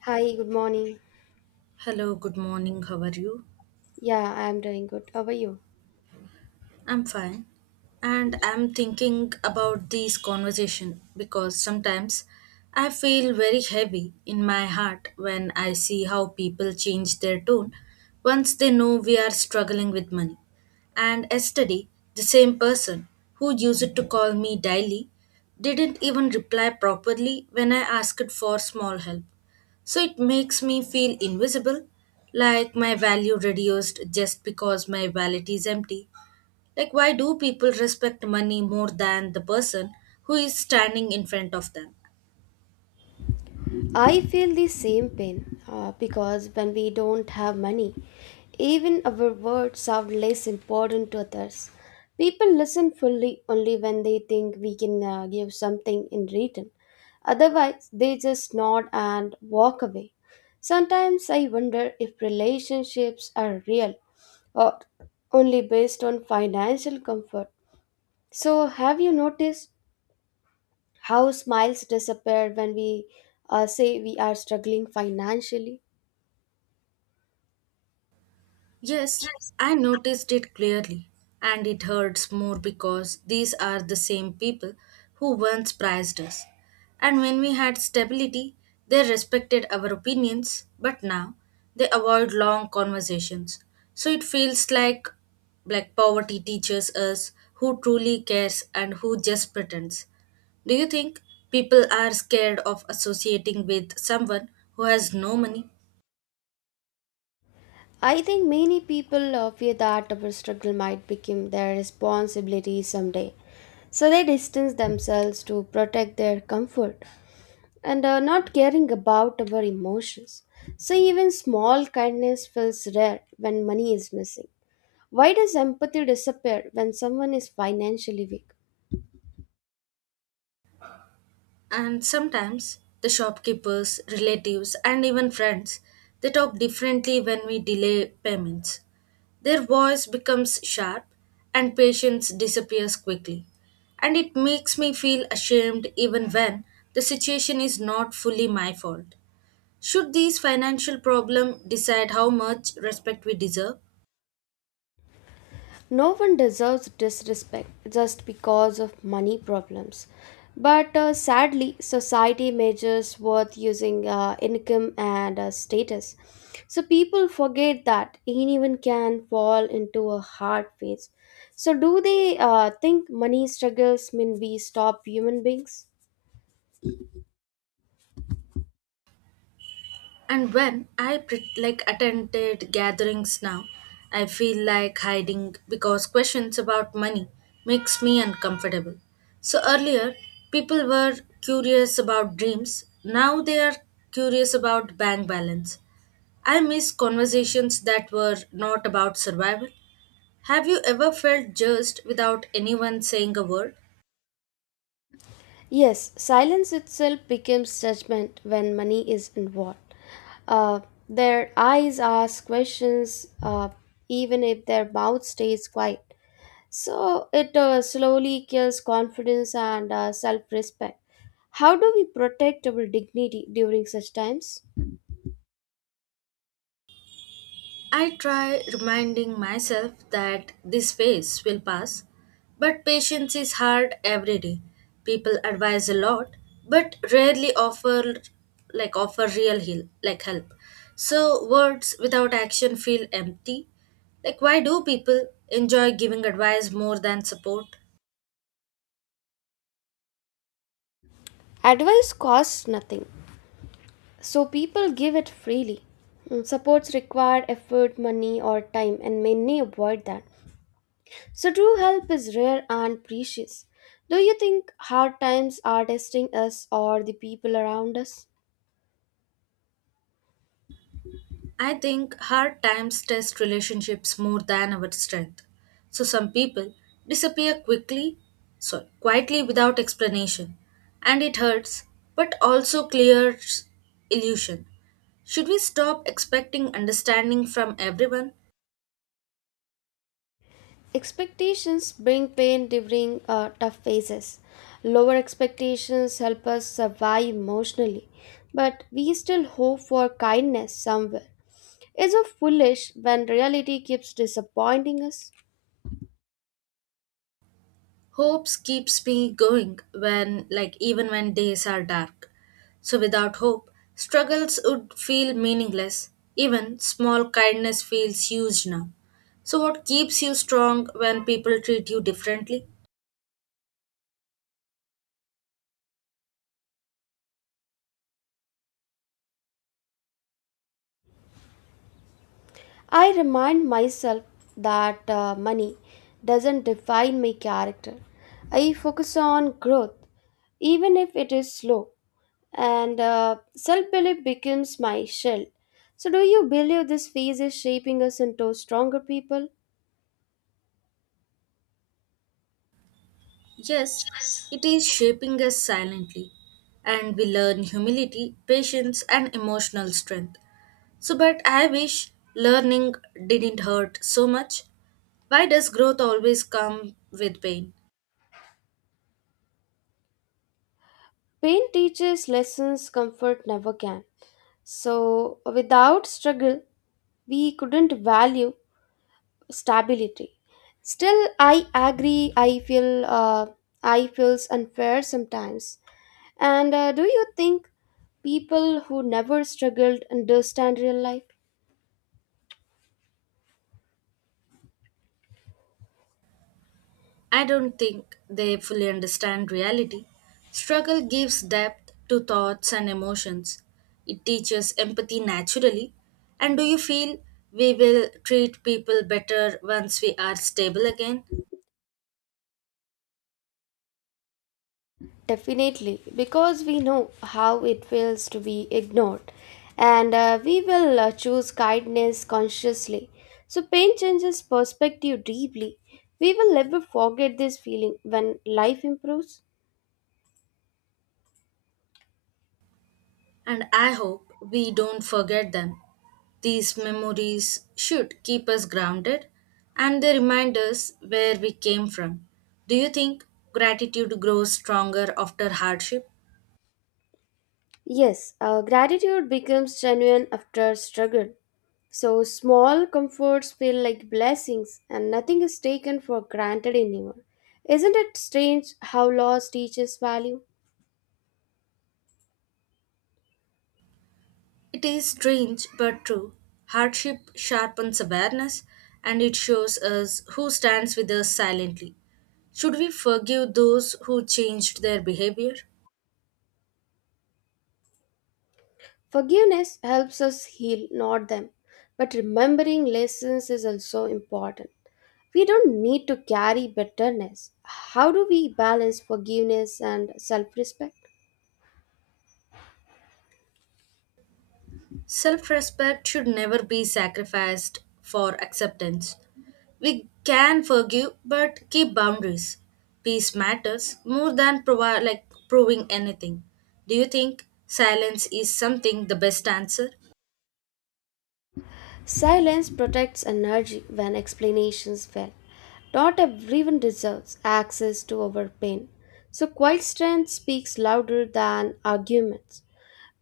Hi, good morning. Hello, good morning. How are you? Yeah, I am doing good. How are you? I'm fine. And I'm thinking about this conversation because sometimes I feel very heavy in my heart when I see how people change their tone once they know we are struggling with money. And yesterday, the same person who used to call me daily didn't even reply properly when I asked for small help. So it makes me feel invisible, like my value reduced just because my wallet is empty, like, why do people respect money more than the person who is standing in front of them? I feel the same pain because when we don't have money, even our words sound less important to others. People listen fully only when they think we can give something in return. Otherwise, they just nod and walk away. Sometimes I wonder if relationships are real or only based on financial comfort. So, have you noticed how smiles disappear when we say we are struggling financially. Yes, I noticed it clearly, and it hurts more because these are the same people who once prized us. And when we had stability, they respected our opinions, but now they avoid long conversations. So it feels like poverty teaches us who truly cares and who just pretends. Do you think people are scared of associating with someone who has no money? I think many people fear that our struggle might become their responsibility someday, so they distance themselves to protect their comfort and are not caring about our emotions. So, even small kindness feels rare when money is missing. Why does empathy disappear when someone is financially weak? And sometimes the shopkeepers, relatives, and even friends, they talk differently when we delay payments. Their voice becomes sharp and patience disappears quickly. And it makes me feel ashamed even when the situation is not fully my fault. Should these financial problems decide how much respect we deserve? No one deserves disrespect just because of money problems. But sadly, society measures worth using income and status. So people forget that anyone can fall into a hard phase. So, do they think money struggles mean we stop human beings? And when I pret like attended gatherings now, I feel like hiding because questions about money makes me uncomfortable. So earlier, people were curious about dreams. Now they are curious about bank balance. I miss conversations that were not about survival. Have you ever felt judged without anyone saying a word? Yes, silence itself becomes judgment when money is involved. Uh, their eyes ask questions, even if their mouth stays quiet. So it slowly kills confidence and self respect. How do we protect our dignity during such times? I try reminding myself that this phase will pass, but patience is hard every day. People advise a lot, but rarely offer like offer real heal like help. So words without action feel empty. Like, why do people enjoy giving advice more than support? Advice costs nothing, so people give it freely. Mm, supports require effort, money, or time, and many avoid that. So, true help is rare and precious. Do you think hard times are testing us or the people around us? I think hard times test relationships more than our strength. So some people disappear quickly, sorry, quietly without explanation, and it hurts, but also clears illusion. Should we stop expecting understanding from everyone? Expectations bring pain during tough phases. Lower expectations help us survive emotionally, but we still hope for kindness somewhere. Is it foolish when reality keeps disappointing us? Hopes keeps me going when like even when days are dark. So without hope, struggles would feel meaningless. Even small kindness feels huge now. So what keeps you strong when people treat you differently? I remind myself that money doesn't define my character. I focus on growth, even if it is slow, and self belief becomes my shield. So, do you believe this phase is shaping us into stronger people? Yes, it is shaping us silently. And we learn humility, patience and emotional strength. So, but I wish learning didn't hurt so much. Why does growth always come with pain? Pain teaches lessons comfort never can. So, without struggle, we couldn't value stability still I agree I feel uh, I feels unfair sometimes and do you think people who never struggled understand real life I don't think they fully understand reality. Struggle gives depth to thoughts and emotions. It teaches empathy naturally. And do you feel we will treat people better once we are stable again? definitely because we know how it feels to be ignored and we will choose kindness consciously so pain changes perspective deeply we will never forget this feeling when life improves. And I hope we don't forget them. These memories should keep us grounded and they remind us where we came from. Do you think gratitude grows stronger after hardship? Yes, gratitude becomes genuine after struggle. So small comforts feel like blessings, and nothing is taken for granted anymore. Isn't it strange how loss teaches value? It is strange but true. Hardship sharpens awareness and it shows us who stands with us silently. Should we forgive those who changed their behavior? Forgiveness helps us heal, not them. But remembering lessons is also important. We don't need to carry bitterness. How do we balance forgiveness and self respect? Self respect should never be sacrificed for acceptance. We can forgive but keep boundaries. Peace matters more than proving anything. Do you think silence is something the best answer? Silence protects energy when explanations fail. Not everyone deserves access to our pain. So quiet strength speaks louder than arguments.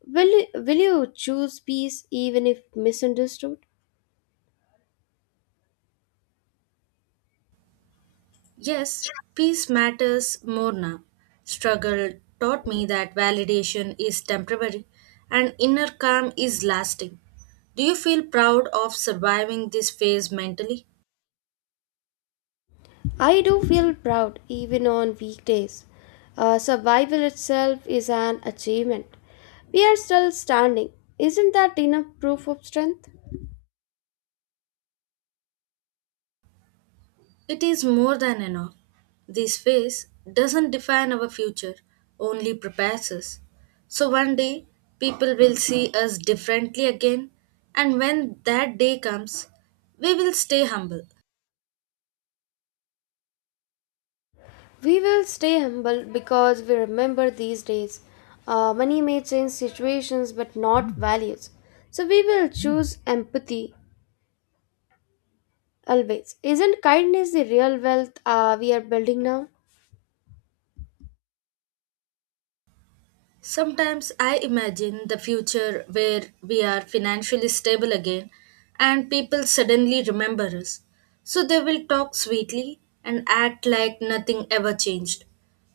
Will you choose peace even if misunderstood? Yes, peace matters more now. Struggle taught me that validation is temporary and inner calm is lasting. Do you feel proud of surviving this phase mentally? I do feel proud even on weekdays. Survival itself is an achievement. We are still standing. Isn't that enough proof of strength? It is more than enough. This phase doesn't define our future, only prepares us. So one day, people will see us differently again, and when that day comes, we will stay humble. We will stay humble because we remember these days. Money may change situations but not values. So we will choose empathy always. Isn't kindness the real wealth we are building now? Sometimes I imagine the future where we are financially stable again and people suddenly remember us. So they will talk sweetly and act like nothing ever changed.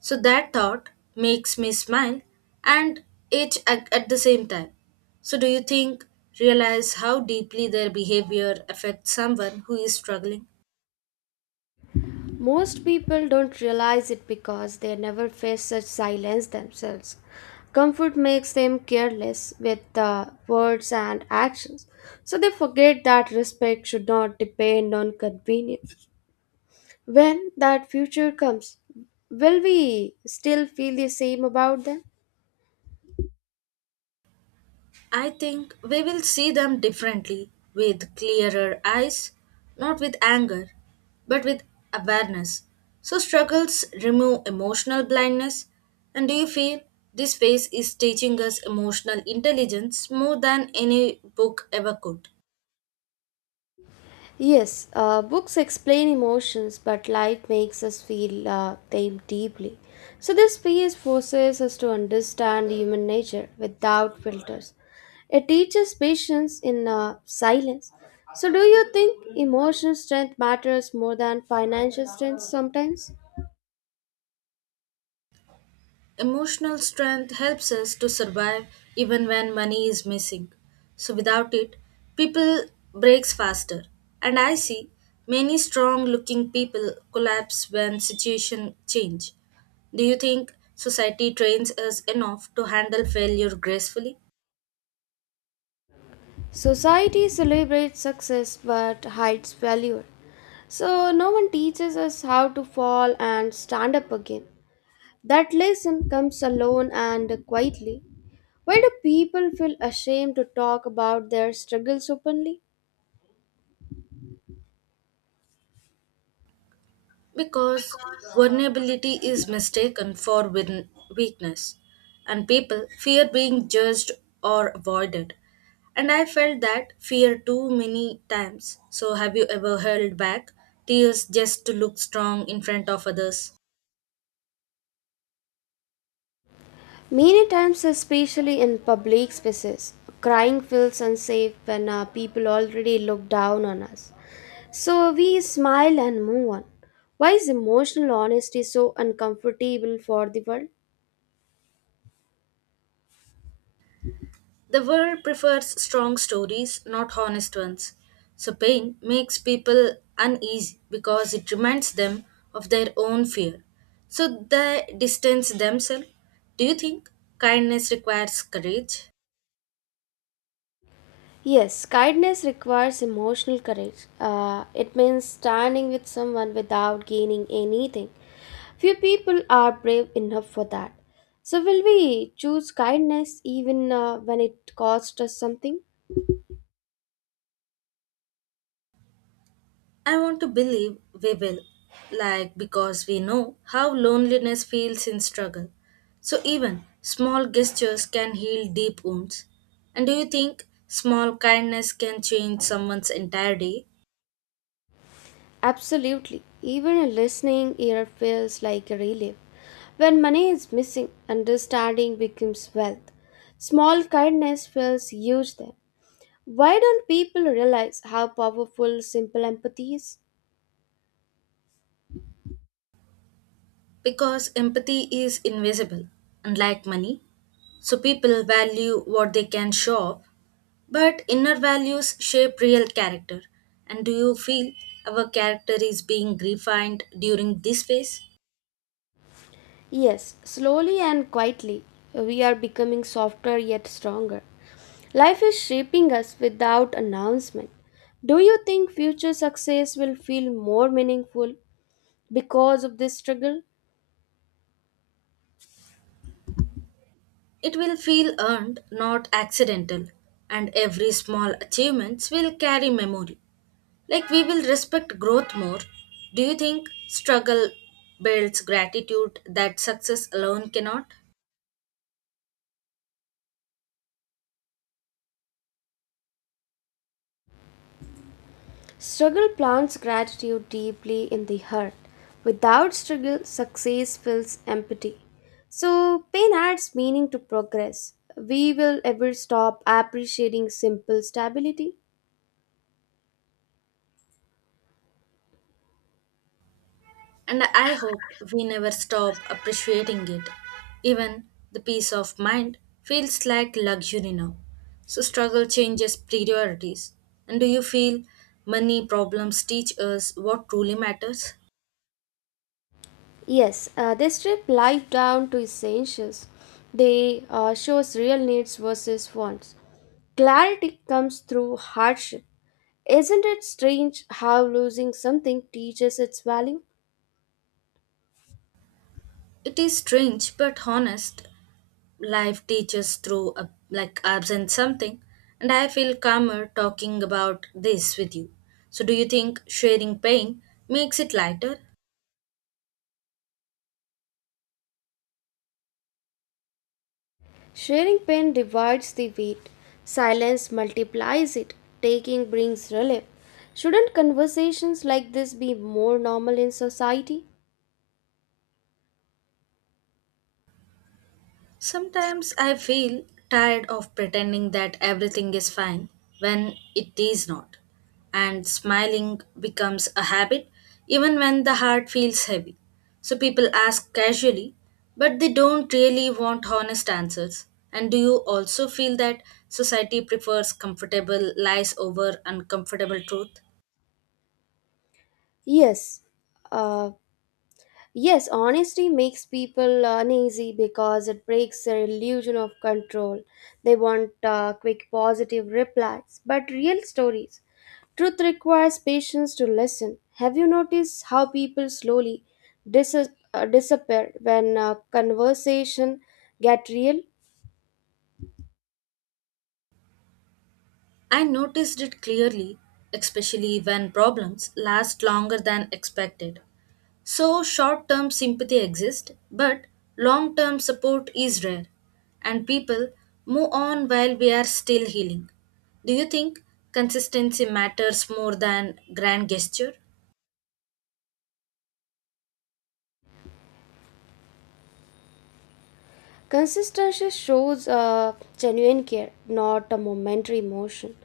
So that thought makes me smile and itch at the same time. So do you think realize how deeply their behavior affects someone who is struggling? Most people don't realize it because they never face such silence themselves. Comfort makes them careless with words and actions. So they forget that respect should not depend on convenience. When that future comes, will we still feel the same about them? I think we will see them differently with clearer eyes, not with anger, but with awareness. So, struggles remove emotional blindness. And do you feel this phase is teaching us emotional intelligence more than any book ever could? Yes, books explain emotions, but life makes us feel them deeply. So, this piece forces us to understand human nature without filters. It teaches patience in silence. So, do you think emotional strength matters more than financial strength sometimes? Emotional strength helps us to survive even when money is missing. So without it, people breaks faster. And I see many strong looking people collapse when situation change. Do you think society trains us enough to handle failure gracefully? Society celebrates success but hides failure. So no one teaches us how to fall and stand up again. That lesson comes alone and quietly. Why do people feel ashamed to talk about their struggles openly? Because vulnerability is mistaken for weakness, and people fear being judged or avoided, and I felt that fear too many times. So have you ever held back tears just to look strong in front of others? Many times, especially in public spaces, crying feels unsafe when people already look down on us. So we smile and move on. Why is emotional honesty so uncomfortable for the world? The world prefers strong stories, not honest ones. So, pain makes people uneasy because it reminds them of their own fear. So, they distance themselves. Do you think kindness requires courage? Yes, kindness requires emotional courage. It means standing with someone without gaining anything. Few people are brave enough for that. So, will we choose kindness even when it costs us something? I want to believe we will, like, because we know how loneliness feels in struggle. So, even small gestures can heal deep wounds. And do you think small kindness can change someone's entire day? Absolutely. Even a listening ear feels like a relief. When money is missing, understanding becomes wealth. Small kindness feels huge then. Why don't people realize how powerful simple empathy is? Because empathy is invisible, unlike money. So people value what they can show off. But inner values shape real character. And do you feel our character is being refined during this phase? Yes, slowly and quietly, we are becoming softer yet stronger. Life is shaping us without announcement. Do you think future success will feel more meaningful because of this struggle? It will feel earned, not accidental. And every small achievements will carry memory. Like, we will respect growth more. Do you think struggle builds gratitude that success alone cannot? Struggle plants gratitude deeply in the heart. Without struggle, success feels empty. So, pain adds meaning to progress. We will ever stop appreciating simple stability. And I hope we never stop appreciating it. Even the peace of mind feels like luxury now. So struggle changes priorities. And do you feel money problems teach us what truly matters? Yes, they strip life down to essentials. They shows real needs versus wants. Clarity comes through hardship. Isn't it strange how losing something teaches its value? It is strange but honest. Life teaches through a, like absent something, and I feel calmer talking about this with you. So do you think sharing pain makes it lighter? Sharing pain divides the weight. Silence multiplies it. Taking brings relief. Shouldn't conversations like this be more normal in society? Sometimes I feel tired of pretending that everything is fine when it is not, and smiling becomes a habit even when the heart feels heavy. So people ask casually, but they don't really want honest answers. And do you also feel that society prefers comfortable lies over uncomfortable truth? Yes, uh, Yes, honesty makes people uneasy because it breaks their illusion of control. They want quick positive replies, but real stories. Truth requires patience to listen. Have you noticed how people slowly dis- disappear when conversation get real? I noticed it clearly, especially when problems last longer than expected. So, short term sympathy exists, but long term support is rare, and people move on while we are still healing. Do you think consistency matters more than grand gesture? Consistency shows a genuine care, not a momentary emotion.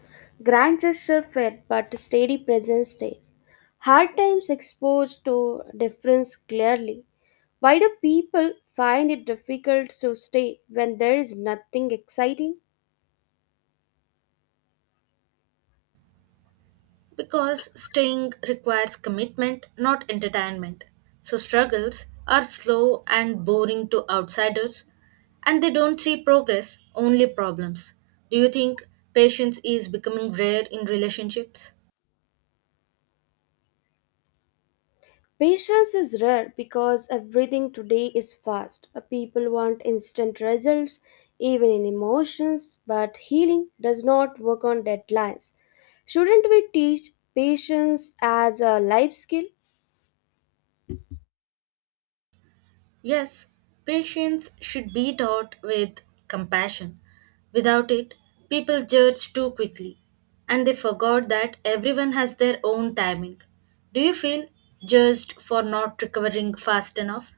Grand gesture fade, but steady presence stays. Hard times expose to difference clearly. Why do people find it difficult to stay when there is nothing exciting? Because staying requires commitment, not entertainment. So struggles are slow and boring to outsiders, and they don't see progress, only problems. Do you think patience is becoming rare in relationships? Patience is rare because everything today is fast. People want instant results, even in emotions, but healing does not work on deadlines. Shouldn't we teach patience as a life skill? Yes, patience should be taught with compassion. Without it, people judge too quickly, and they forgot that everyone has their own timing. Do you feel judged for not recovering fast enough?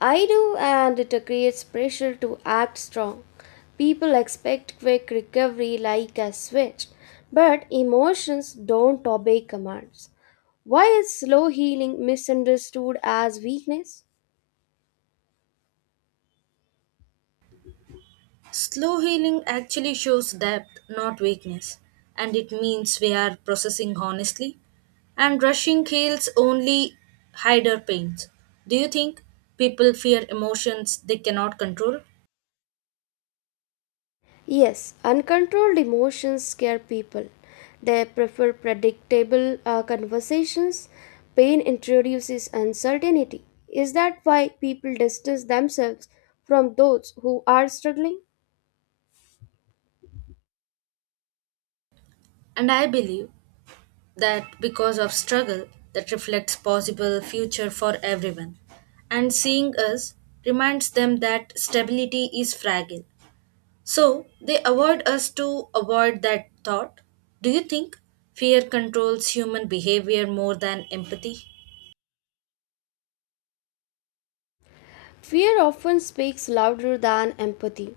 I do, and it creates pressure to act strong. People expect quick recovery like a switch, but emotions don't obey commands. Why is slow healing misunderstood as weakness? Slow healing actually shows depth, not weakness, and it means we are processing honestly, and rushing heals only hide our pains. Do you think people fear emotions they cannot control? Yes, uncontrolled emotions scare people. They prefer predictable conversations. Pain introduces uncertainty. Is that why people distance themselves from those who are struggling? And I believe that because of struggle that reflects possible future for everyone, and seeing us reminds them that stability is fragile. So they avoid us to avoid that thought. Do you think fear controls human behavior more than empathy? Fear often speaks louder than empathy.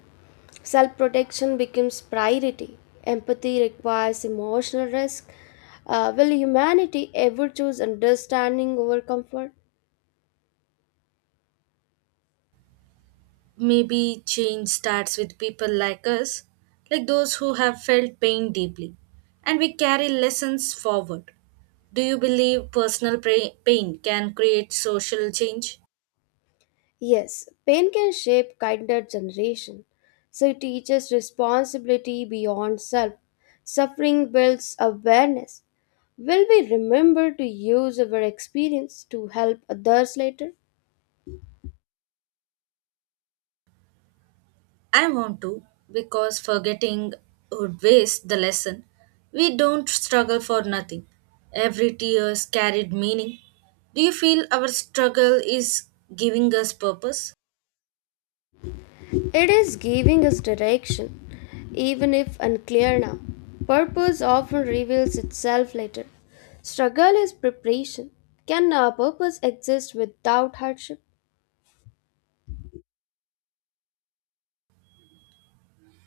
Self protection becomes priority. Empathy requires emotional risk. Will humanity ever choose understanding over comfort? Maybe change starts with people like us, like those who have felt pain deeply, and we carry lessons forward. Do you believe personal pain can create social change? Yes, pain can shape kinder generation. So it teaches responsibility beyond self. Suffering builds awareness. Will we remember to use our experience to help others later? I want to, because forgetting would waste the lesson. We don't struggle for nothing. Every tears carried meaning. Do you feel our struggle is giving us purpose? It is giving us direction, even if unclear now. Purpose often reveals itself later. Struggle is preparation. Can a purpose exist without hardship?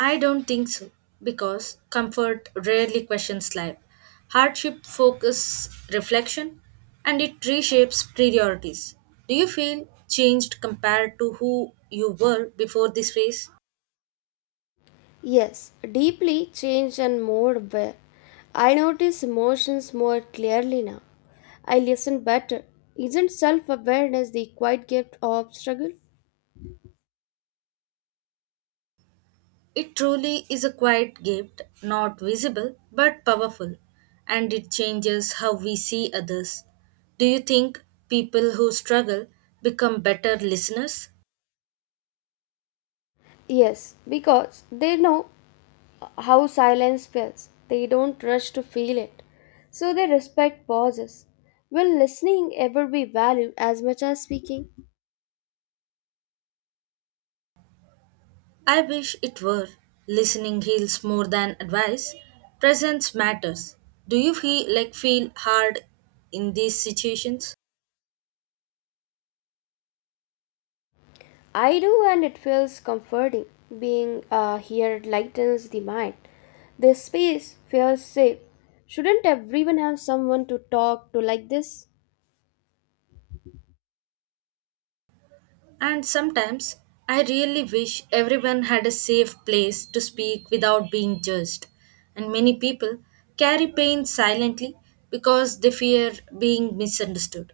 I don't think so because comfort rarely questions life. Hardship focuses reflection and it reshapes priorities. Do you feel changed compared to who you were before this phase? Yes, deeply changed and more aware. I notice emotions more clearly now. I listen better. Isn't self awareness the quiet gift of struggle? It truly is a quiet gift, not visible but powerful, and it changes how we see others. Do you think people who struggle become better listeners? Yes, because they know how silence feels. They don't rush to feel it. So they respect pauses. Will listening ever be valued as much as speaking? I wish it were. Listening heals more than advice. Presence matters. Do you feel hard in these situations? I do, and it feels comforting. Being here lightens the mind. This space feels safe. Shouldn't everyone have someone to talk to like this? And sometimes I really wish everyone had a safe place to speak without being judged. And many people carry pain silently because they fear being misunderstood.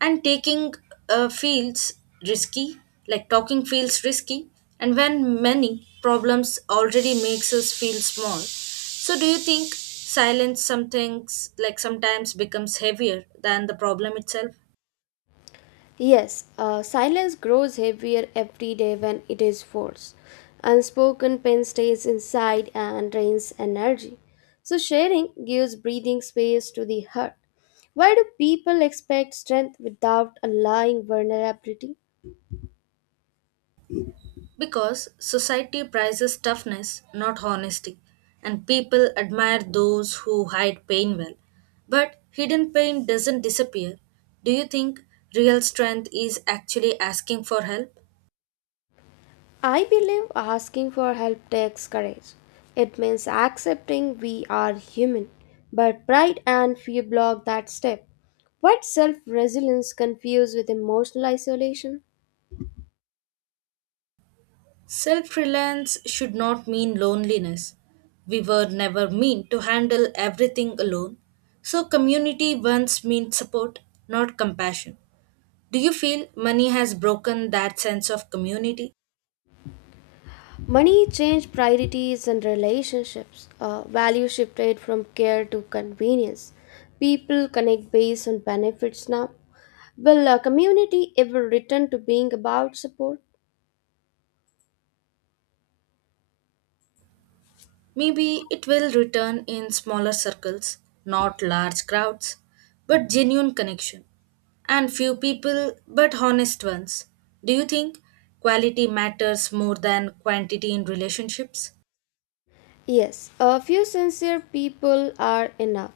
And taking feels risky, like talking feels risky, and when many problems already makes us feel small. So do you think silence something like sometimes becomes heavier than the problem itself? Yes, silence grows heavier every day when it is forced. Unspoken pain stays inside and drains energy. So, sharing gives breathing space to the heart. Why do people expect strength without allowing vulnerability? Because society prizes toughness, not honesty, and people admire those who hide pain well. But hidden pain doesn't disappear. Do you think real strength is actually asking for help? I believe asking for help takes courage. It means accepting we are human, but pride and fear block that step. What self resilience confused with emotional isolation? Self reliance should not mean loneliness. We were never meant to handle everything alone. So, community once meant support, not compassion. Do you feel money has broken that sense of community? Money changed priorities and relationships. Value shifted from care to convenience. People connect based on benefits now. Will a community ever return to being about support? Maybe it will return in smaller circles, not large crowds, but genuine connection. And few people, but honest ones. Do you think quality matters more than quantity in relationships? Yes, a few sincere people are enough,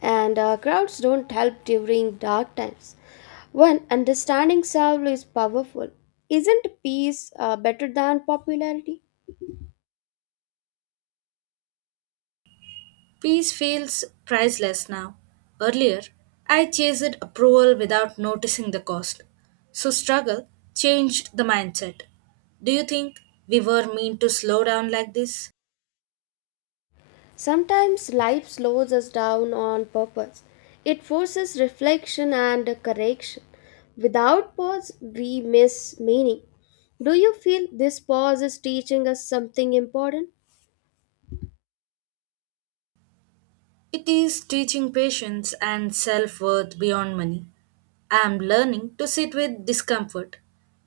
and crowds don't help during dark times. One understanding self is powerful, isn't peace better than popularity? Peace feels priceless now. Earlier, I chased approval without noticing the cost. So, struggle changed the mindset. Do you think we were meant to slow down like this? Sometimes life slows us down on purpose. It forces reflection and correction. Without pause, we miss meaning. Do you feel this pause is teaching us something important? It is teaching patience and self worth beyond money. I am learning to sit with discomfort.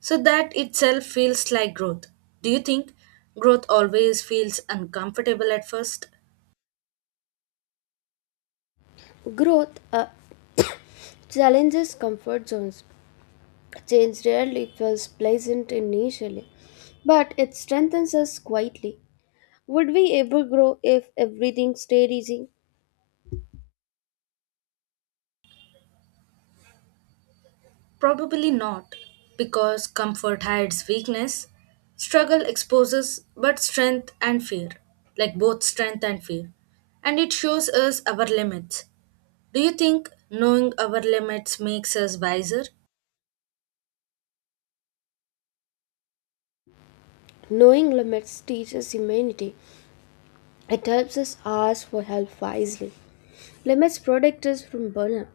So that itself feels like growth. Do you think growth always feels uncomfortable at first? Growth challenges comfort zones. Change rarely feels pleasant initially, but it strengthens us quietly. Would we ever grow if everything stayed easy? Probably not, because comfort hides weakness, struggle exposes but strength and fear, like both strength and fear. And it shows us our limits. Do you think knowing our limits makes us wiser? Knowing limits teaches humanity. It helps us ask for help wisely. Limits protect us from burnout.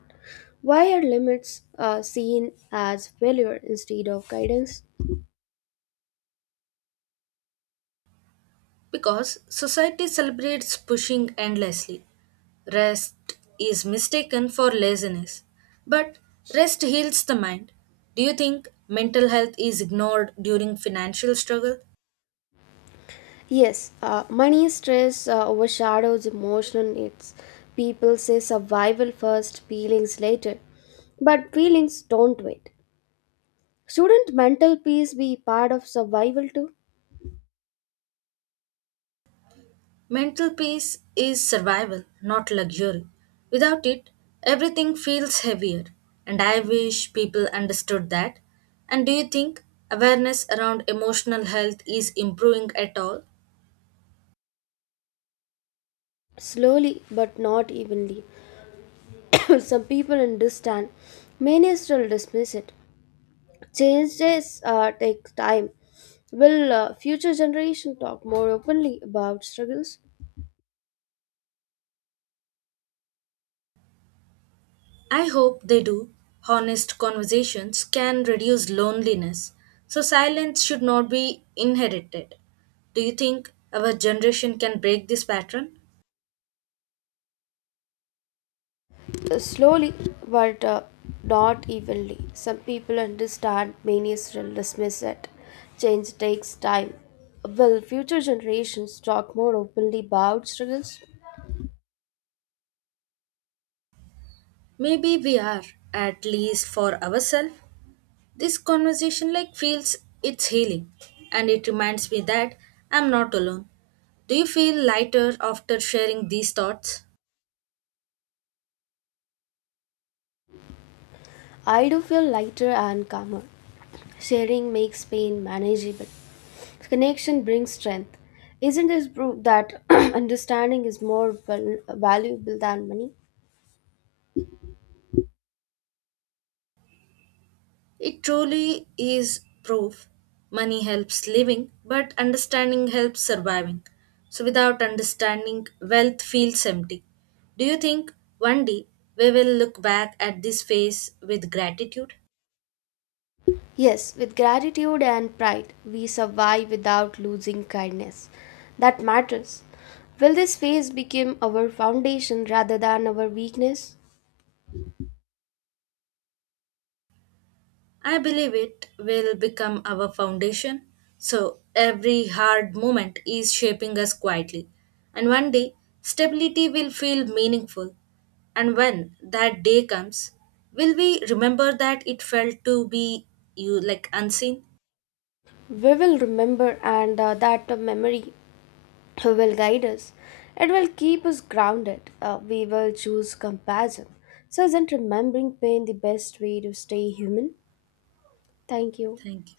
Why are limits seen as failure instead of guidance? Because society celebrates pushing endlessly. Rest is mistaken for laziness. But rest heals the mind. Do you think mental health is ignored during financial struggle? Yes, money stress overshadows emotional needs. People say survival first, feelings later. But feelings don't wait. Shouldn't mental peace be part of survival too? Mental peace is survival, not luxury. Without it, everything feels heavier. And I wish people understood that. And do you think awareness around emotional health is improving at all? Slowly but not evenly. Some people understand, many still dismiss it. Changes take time. Will future generation talk more openly about struggles? I hope they do. Honest conversations can reduce loneliness, so silence should not be inherited. Do you think our generation can break this pattern? Slowly but not evenly. Some people understand, many still dismiss it. Change takes time. Will future generations talk more openly about struggles? Maybe we are, at least for ourselves. This conversation like feels it's healing and it reminds me that I'm not alone. Do you feel lighter after sharing these thoughts? I do feel lighter and calmer. Sharing makes pain manageable. Connection brings strength. Isn't this proof that understanding is more valuable than money? It truly is proof. Money helps living, but understanding helps surviving. So, without understanding, wealth feels empty. Do you think one day we will look back at this phase with gratitude? Yes, with gratitude and pride, we survive without losing kindness. That matters. Will this phase become our foundation rather than our weakness? I believe it will become our foundation. So every hard moment is shaping us quietly. And one day, stability will feel meaningful. And when that day comes, will we remember that it felt to be you like unseen? We will remember, and that memory will guide us. It will keep us grounded. We will choose compassion. So, isn't remembering pain the best way to stay human? Thank you. Thank you.